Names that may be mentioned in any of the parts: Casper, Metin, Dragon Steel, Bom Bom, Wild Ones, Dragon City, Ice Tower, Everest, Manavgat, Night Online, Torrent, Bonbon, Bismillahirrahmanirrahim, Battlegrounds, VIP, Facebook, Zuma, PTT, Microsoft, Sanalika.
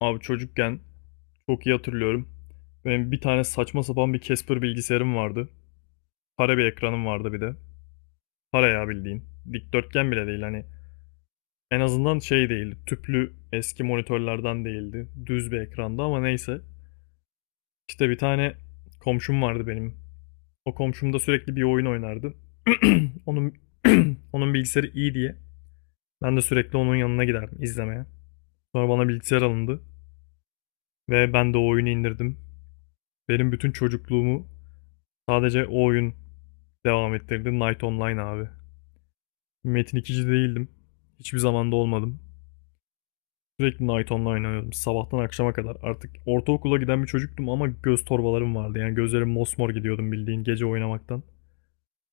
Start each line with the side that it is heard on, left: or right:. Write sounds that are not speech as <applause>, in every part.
left: Abi çocukken çok iyi hatırlıyorum. Benim bir tane saçma sapan bir Casper bilgisayarım vardı. Kare bir ekranım vardı bir de. Kare ya bildiğin. Dikdörtgen bile değil hani. En azından şey değildi. Tüplü eski monitörlerden değildi. Düz bir ekrandı ama neyse. İşte bir tane komşum vardı benim. O komşum da sürekli bir oyun oynardı. <clears throat> <laughs> Onun <laughs> onun bilgisayarı iyi diye ben de sürekli onun yanına giderdim izlemeye. Sonra bana bilgisayar alındı ve ben de o oyunu indirdim. Benim bütün çocukluğumu sadece o oyun devam ettirdi Night Online abi. Metin ikici değildim. Hiçbir zamanda olmadım. Sürekli Night Online oynuyordum sabahtan akşama kadar. Artık ortaokula giden bir çocuktum ama göz torbalarım vardı. Yani gözlerim mosmor gidiyordum bildiğin gece oynamaktan.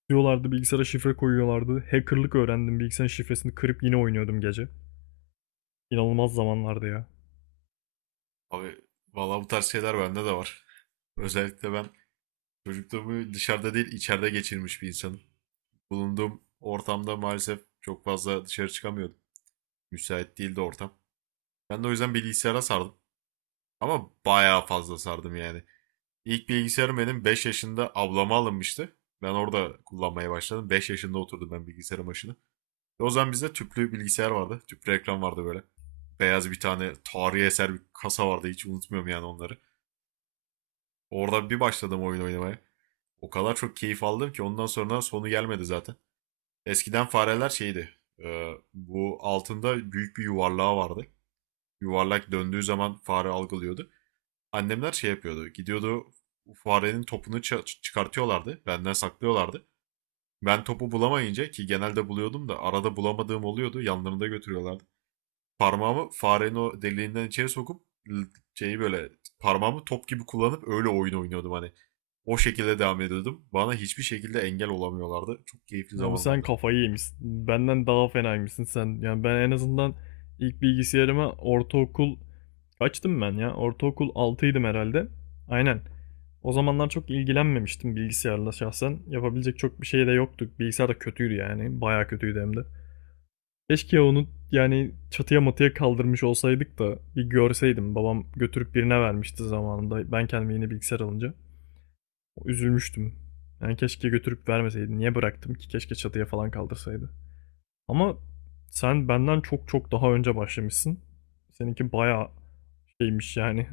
left: Diyorlardı, bilgisayara şifre koyuyorlardı. Hackerlık öğrendim. Bilgisayarın şifresini kırıp yine oynuyordum gece. İnanılmaz zamanlardı ya.
right: Abi valla bu tarz şeyler bende de var. Özellikle ben çocukluğumu dışarıda değil içeride geçirmiş bir insanım. Bulunduğum ortamda maalesef çok fazla dışarı çıkamıyordum. Müsait değildi ortam. Ben de o yüzden bilgisayara sardım. Ama bayağı fazla sardım yani. İlk bilgisayarım benim 5 yaşında ablama alınmıştı. Ben orada kullanmaya başladım. 5 yaşında oturdum ben bilgisayarın başına. Ve o zaman bizde tüplü bilgisayar vardı. Tüplü ekran vardı böyle. Beyaz bir tane tarihi eser bir kasa vardı. Hiç unutmuyorum yani onları. Orada bir başladım oyun oynamaya. O kadar çok keyif aldım ki ondan sonra sonu gelmedi zaten. Eskiden fareler şeydi. Bu altında büyük bir yuvarlağı vardı. Yuvarlak döndüğü zaman fare algılıyordu. Annemler şey yapıyordu. Gidiyordu farenin topunu çıkartıyorlardı. Benden saklıyorlardı. Ben topu bulamayınca ki genelde buluyordum da arada bulamadığım oluyordu. Yanlarında götürüyorlardı. Parmağımı farenin o deliğinden içeri sokup şeyi böyle parmağımı top gibi kullanıp öyle oyun oynuyordum hani. O şekilde devam ediyordum. Bana hiçbir şekilde engel olamıyorlardı. Çok keyifli
left: Abi sen
right: zamanlardı.
left: kafayı yemişsin. Benden daha fenaymışsın sen. Yani ben en azından ilk bilgisayarıma ortaokul kaçtım ben ya? Ortaokul altıydım herhalde. Aynen. O zamanlar çok ilgilenmemiştim bilgisayarla şahsen. Yapabilecek çok bir şey de yoktu. Bilgisayar da kötüydü yani. Bayağı kötüydü hem de. Keşke onu, yani çatıya matıya kaldırmış olsaydık da bir görseydim. Babam götürüp birine vermişti zamanında, ben kendime yeni bilgisayar alınca. Üzülmüştüm. Yani keşke götürüp vermeseydi. Niye bıraktım ki? Keşke çatıya falan kaldırsaydı. Ama sen benden çok çok daha önce başlamışsın. Seninki bayağı şeymiş yani.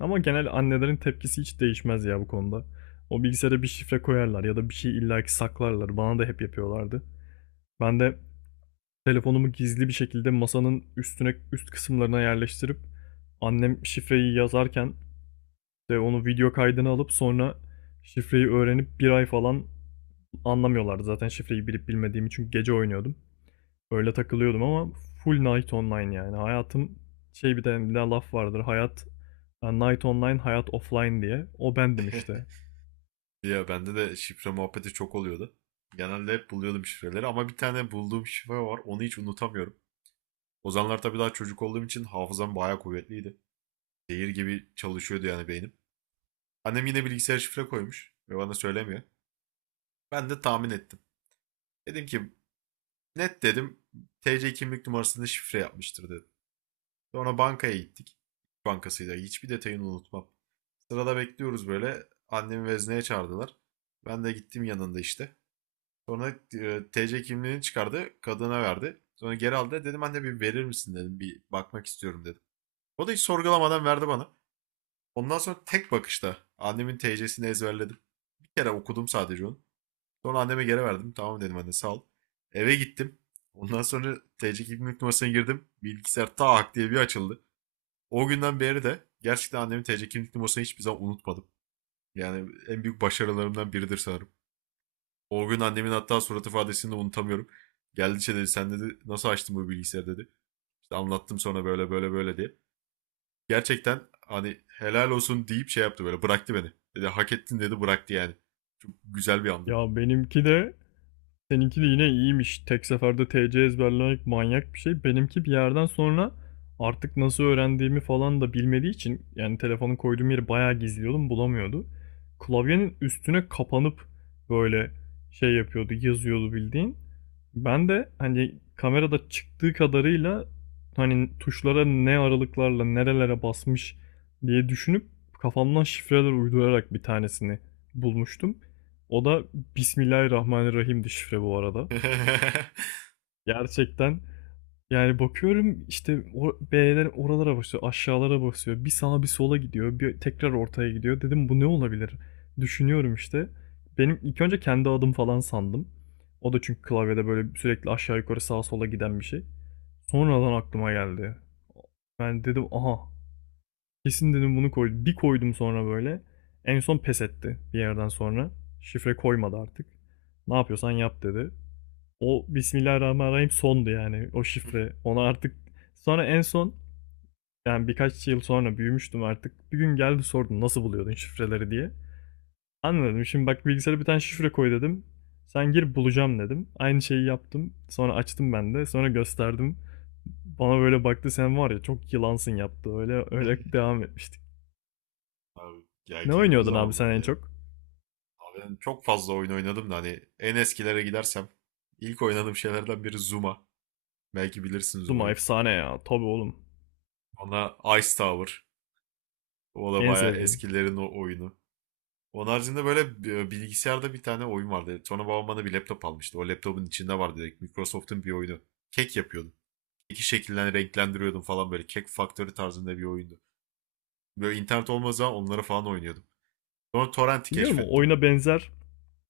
left: Ama genel annelerin tepkisi hiç değişmez ya bu konuda. O bilgisayara bir şifre koyarlar ya da bir şey illaki saklarlar. Bana da hep yapıyorlardı. Ben de telefonumu gizli bir şekilde masanın üstüne, üst kısımlarına yerleştirip annem şifreyi yazarken de onu, video kaydını alıp sonra şifreyi öğrenip bir ay falan. Anlamıyorlardı zaten şifreyi bilip bilmediğimi, çünkü gece oynuyordum. Öyle takılıyordum ama full Night Online yani. Hayatım, şey, bir de laf vardır. Hayat, yani Night Online, hayat offline diye. O bendim işte.
right: <laughs> Ya bende de şifre muhabbeti çok oluyordu. Genelde hep buluyordum şifreleri ama bir tane bulduğum şifre var. Onu hiç unutamıyorum. O zamanlar tabii daha çocuk olduğum için hafızam bayağı kuvvetliydi. Zehir gibi çalışıyordu yani beynim. Annem yine bilgisayar şifre koymuş ve bana söylemiyor. Ben de tahmin ettim. Dedim ki net dedim TC kimlik numarasını şifre yapmıştır dedim. Sonra bankaya gittik. Bankasıyla hiçbir detayını unutmam. Sırada bekliyoruz böyle. Annemi vezneye çağırdılar. Ben de gittim yanında işte. Sonra TC kimliğini çıkardı. Kadına verdi. Sonra geri aldı. Dedim anne bir verir misin dedim. Bir bakmak istiyorum dedim. O da hiç sorgulamadan verdi bana. Ondan sonra tek bakışta annemin TC'sini ezberledim. Bir kere okudum sadece onu. Sonra anneme geri verdim. Tamam dedim anne sağ ol. Eve gittim. Ondan sonra TC kimlik numarasına girdim. Bilgisayar tak diye bir açıldı. O günden beri de gerçekten annemin TC kimlik numarasını hiçbir zaman unutmadım. Yani en büyük başarılarımdan biridir sanırım. O gün annemin hatta surat ifadesini de unutamıyorum. Geldi şey dedi sen dedi nasıl açtın bu bilgisayarı dedi. İşte anlattım sonra böyle böyle böyle diye. Gerçekten hani helal olsun deyip şey yaptı böyle bıraktı beni. Dedi hak ettin dedi bıraktı yani. Çok güzel bir andı.
left: Ya benimki de, seninki de yine iyiymiş. Tek seferde TC ezberlemek manyak bir şey. Benimki bir yerden sonra, artık nasıl öğrendiğimi falan da bilmediği için, yani telefonu koyduğum yeri bayağı gizliyordum, bulamıyordu. Klavyenin üstüne kapanıp böyle şey yapıyordu, yazıyordu bildiğin. Ben de hani kamerada çıktığı kadarıyla hani tuşlara ne aralıklarla nerelere basmış diye düşünüp kafamdan şifreler uydurarak bir tanesini bulmuştum. O da Bismillahirrahmanirrahim'di şifre bu arada.
right: <laughs>
left: Gerçekten, yani bakıyorum işte, o B'ler, oralara basıyor, aşağılara basıyor. Bir sağa bir sola gidiyor, bir tekrar ortaya gidiyor. Dedim bu ne olabilir? Düşünüyorum işte. Benim ilk önce kendi adım falan sandım. O da çünkü klavyede böyle sürekli aşağı yukarı sağa sola giden bir şey. Sonradan aklıma geldi. Ben dedim aha, kesin dedim, bunu koydum. Bir koydum sonra böyle. En son pes etti bir yerden sonra. Şifre koymadı artık. Ne yapıyorsan yap dedi. O Bismillahirrahmanirrahim sondu yani o şifre. Ona artık, sonra en son, yani birkaç yıl sonra büyümüştüm artık. Bir gün geldi sordu nasıl buluyordun şifreleri diye. Anladım. Şimdi bak, bilgisayara bir tane şifre koy dedim. Sen gir, bulacağım dedim. Aynı şeyi yaptım. Sonra açtım ben de. Sonra gösterdim. Bana böyle baktı, sen var ya çok yılansın yaptı. Öyle öyle devam etmiştik.
right: Abi, ya
left: Ne
right: keyifli
left: oynuyordun abi sen
right: zamanlardı
left: en
right: ya.
left: çok?
right: Ben çok fazla oyun oynadım da hani en eskilere gidersem ilk oynadığım şeylerden biri Zuma. Belki bilirsin
left: Zuma
right: Zuma'yı.
left: efsane ya. Tabii oğlum.
right: Ona Ice Tower. O da
left: En
right: bayağı
left: sevdiğim.
right: eskilerin o oyunu. Onun haricinde böyle bilgisayarda bir tane oyun vardı. Sonra babam bana bir laptop almıştı. O laptopun içinde vardı direkt. Microsoft'un bir oyunu. Kek yapıyordum. Keki şekillen renklendiriyordum falan böyle. Kek Factory tarzında bir oyundu. Böyle internet olmadığı zaman onları falan oynuyordum. Sonra Torrent'i
left: Biliyorum, o
right: keşfettim.
left: oyuna benzer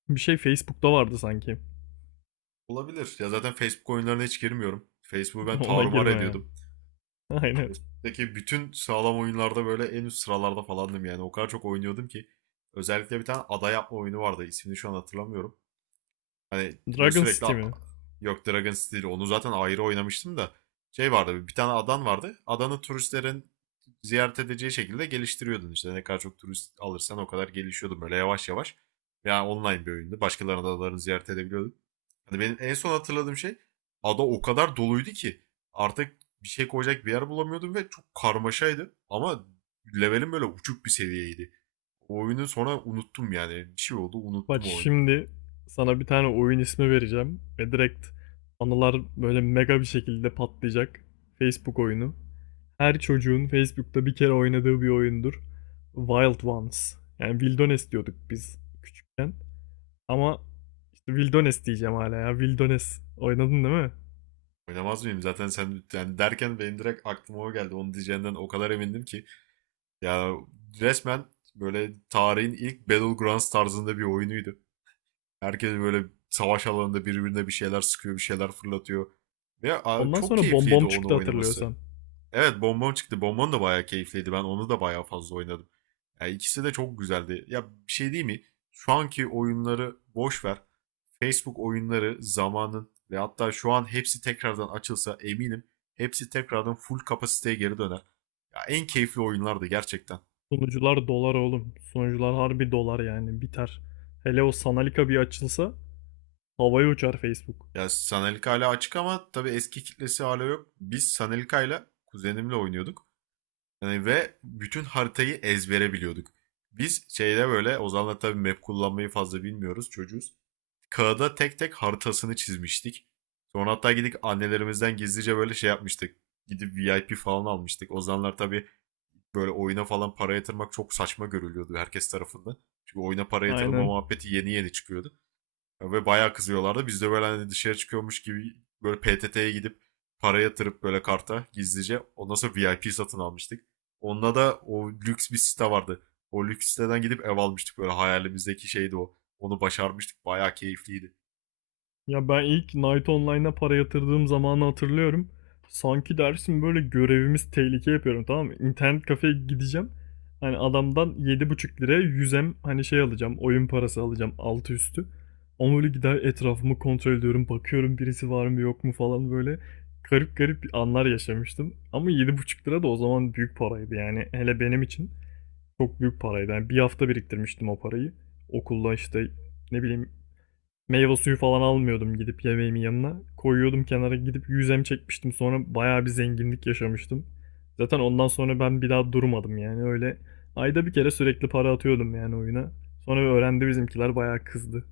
left: bir şey Facebook'ta vardı sanki.
right: Olabilir. Ya zaten Facebook oyunlarına hiç girmiyorum. Facebook'u
left: <laughs>
right: ben
left: Ona
right: tarumar
left: girme ya.
right: ediyordum.
left: <laughs> Aynen.
right: Evet. Peki bütün sağlam oyunlarda böyle en üst sıralarda falandım yani. O kadar çok oynuyordum ki. Özellikle bir tane ada yapma oyunu vardı. İsmini şu an hatırlamıyorum. Hani böyle
left: Dragon
right: sürekli
left: City mi?
right: yok Dragon Steel onu zaten ayrı oynamıştım da. Şey vardı bir tane adan vardı. Adanı turistlerin ziyaret edeceği şekilde geliştiriyordun işte. Ne kadar çok turist alırsan o kadar gelişiyordu böyle yavaş yavaş. Yani online bir oyundu. Başkalarının adalarını ziyaret edebiliyordun. Yani benim en son hatırladığım şey ada o kadar doluydu ki artık bir şey koyacak bir yer bulamıyordum ve çok karmaşaydı. Ama levelim böyle uçuk bir seviyeydi. O oyunu sonra unuttum yani. Bir şey oldu
left: Bak
right: unuttum o oyunu.
left: şimdi, sana bir tane oyun ismi vereceğim ve direkt anılar böyle mega bir şekilde patlayacak. Facebook oyunu. Her çocuğun Facebook'ta bir kere oynadığı bir oyundur. Wild Ones. Yani Wildones diyorduk biz küçükken. Ama işte Wildones diyeceğim hala ya. Wildones. Oynadın değil mi?
right: Oynamaz mıyım? Zaten sen yani derken benim direkt aklıma o geldi. Onu diyeceğinden o kadar emindim ki. Ya resmen böyle tarihin ilk Battlegrounds tarzında bir oyunuydu. Herkes böyle savaş alanında birbirine bir şeyler sıkıyor, bir şeyler fırlatıyor. Ve
left: Ondan
right: çok
left: sonra Bom
right: keyifliydi
left: Bom
right: onu
left: çıktı,
right: oynaması.
left: hatırlıyorsan.
right: Evet Bonbon çıktı. Bonbon da bayağı keyifliydi. Ben onu da bayağı fazla oynadım. Yani ikisi de çok güzeldi. Ya bir şey değil mi? Şu anki oyunları boş ver. Facebook oyunları zamanın ve hatta şu an hepsi tekrardan açılsa eminim hepsi tekrardan full kapasiteye geri döner. Ya en keyifli oyunlardı gerçekten.
left: Sunucular dolar oğlum. Sunucular harbi dolar, yani biter. Hele o Sanalika bir açılsa, havaya uçar Facebook.
right: Ya Sanalika hala açık ama tabii eski kitlesi hala yok. Biz Sanalika'yla kuzenimle oynuyorduk. Yani ve bütün haritayı ezbere biliyorduk. Biz şeyde böyle Ozan'la tabii map kullanmayı fazla bilmiyoruz çocuğuz. Kağıda tek tek haritasını çizmiştik. Sonra hatta gidip annelerimizden gizlice böyle şey yapmıştık. Gidip VIP falan almıştık. Ozanlar tabii böyle oyuna falan para yatırmak çok saçma görülüyordu herkes tarafından. Çünkü oyuna para yatırılma
left: Aynen.
right: muhabbeti yeni yeni çıkıyordu. Ve bayağı kızıyorlardı. Biz de böyle hani dışarı çıkıyormuş gibi böyle PTT'ye gidip para yatırıp böyle karta gizlice. Ondan sonra VIP satın almıştık. Onda da o lüks bir site vardı. O lüks siteden gidip ev almıştık böyle hayalimizdeki şeydi o. Onu başarmıştık. Bayağı keyifliydi.
left: Ya ben ilk Night Online'a para yatırdığım zamanı hatırlıyorum. Sanki dersin böyle görevimiz tehlike yapıyorum, tamam mı? İnternet kafeye gideceğim. Hani adamdan 7,5 liraya yüzem, hani şey alacağım, oyun parası alacağım altı üstü. Ama böyle gider etrafımı kontrol ediyorum. Bakıyorum birisi var mı yok mu falan böyle. Garip garip anlar yaşamıştım. Ama 7,5 lira da o zaman büyük paraydı yani. Hele benim için. Çok büyük paraydı. Yani bir hafta biriktirmiştim o parayı. Okulda işte, ne bileyim, meyve suyu falan almıyordum gidip yemeğimin yanına. Koyuyordum kenara, gidip yüzem çekmiştim. Sonra bayağı bir zenginlik yaşamıştım. Zaten ondan sonra ben bir daha durmadım yani öyle. Ayda bir kere sürekli para atıyordum yani oyuna. Sonra öğrendi bizimkiler, bayağı kızdı.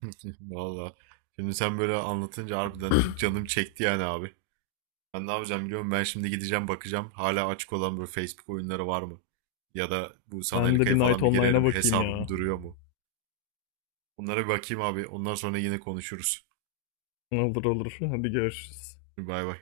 right: <laughs> Valla. Şimdi sen böyle anlatınca harbiden canım çekti yani abi. Ben ne yapacağım biliyorum. Ben şimdi gideceğim bakacağım. Hala açık olan böyle Facebook oyunları var mı? Ya da bu
left: Ben
right: sanal
left: de bir Night
right: falan bir
left: Online'a
right: girerim.
left: bakayım
right: Hesabım
left: ya.
right: duruyor mu? Bunlara bir bakayım abi. Ondan sonra yine konuşuruz.
left: Olur olur. Hadi görüşürüz.
right: Bay bay.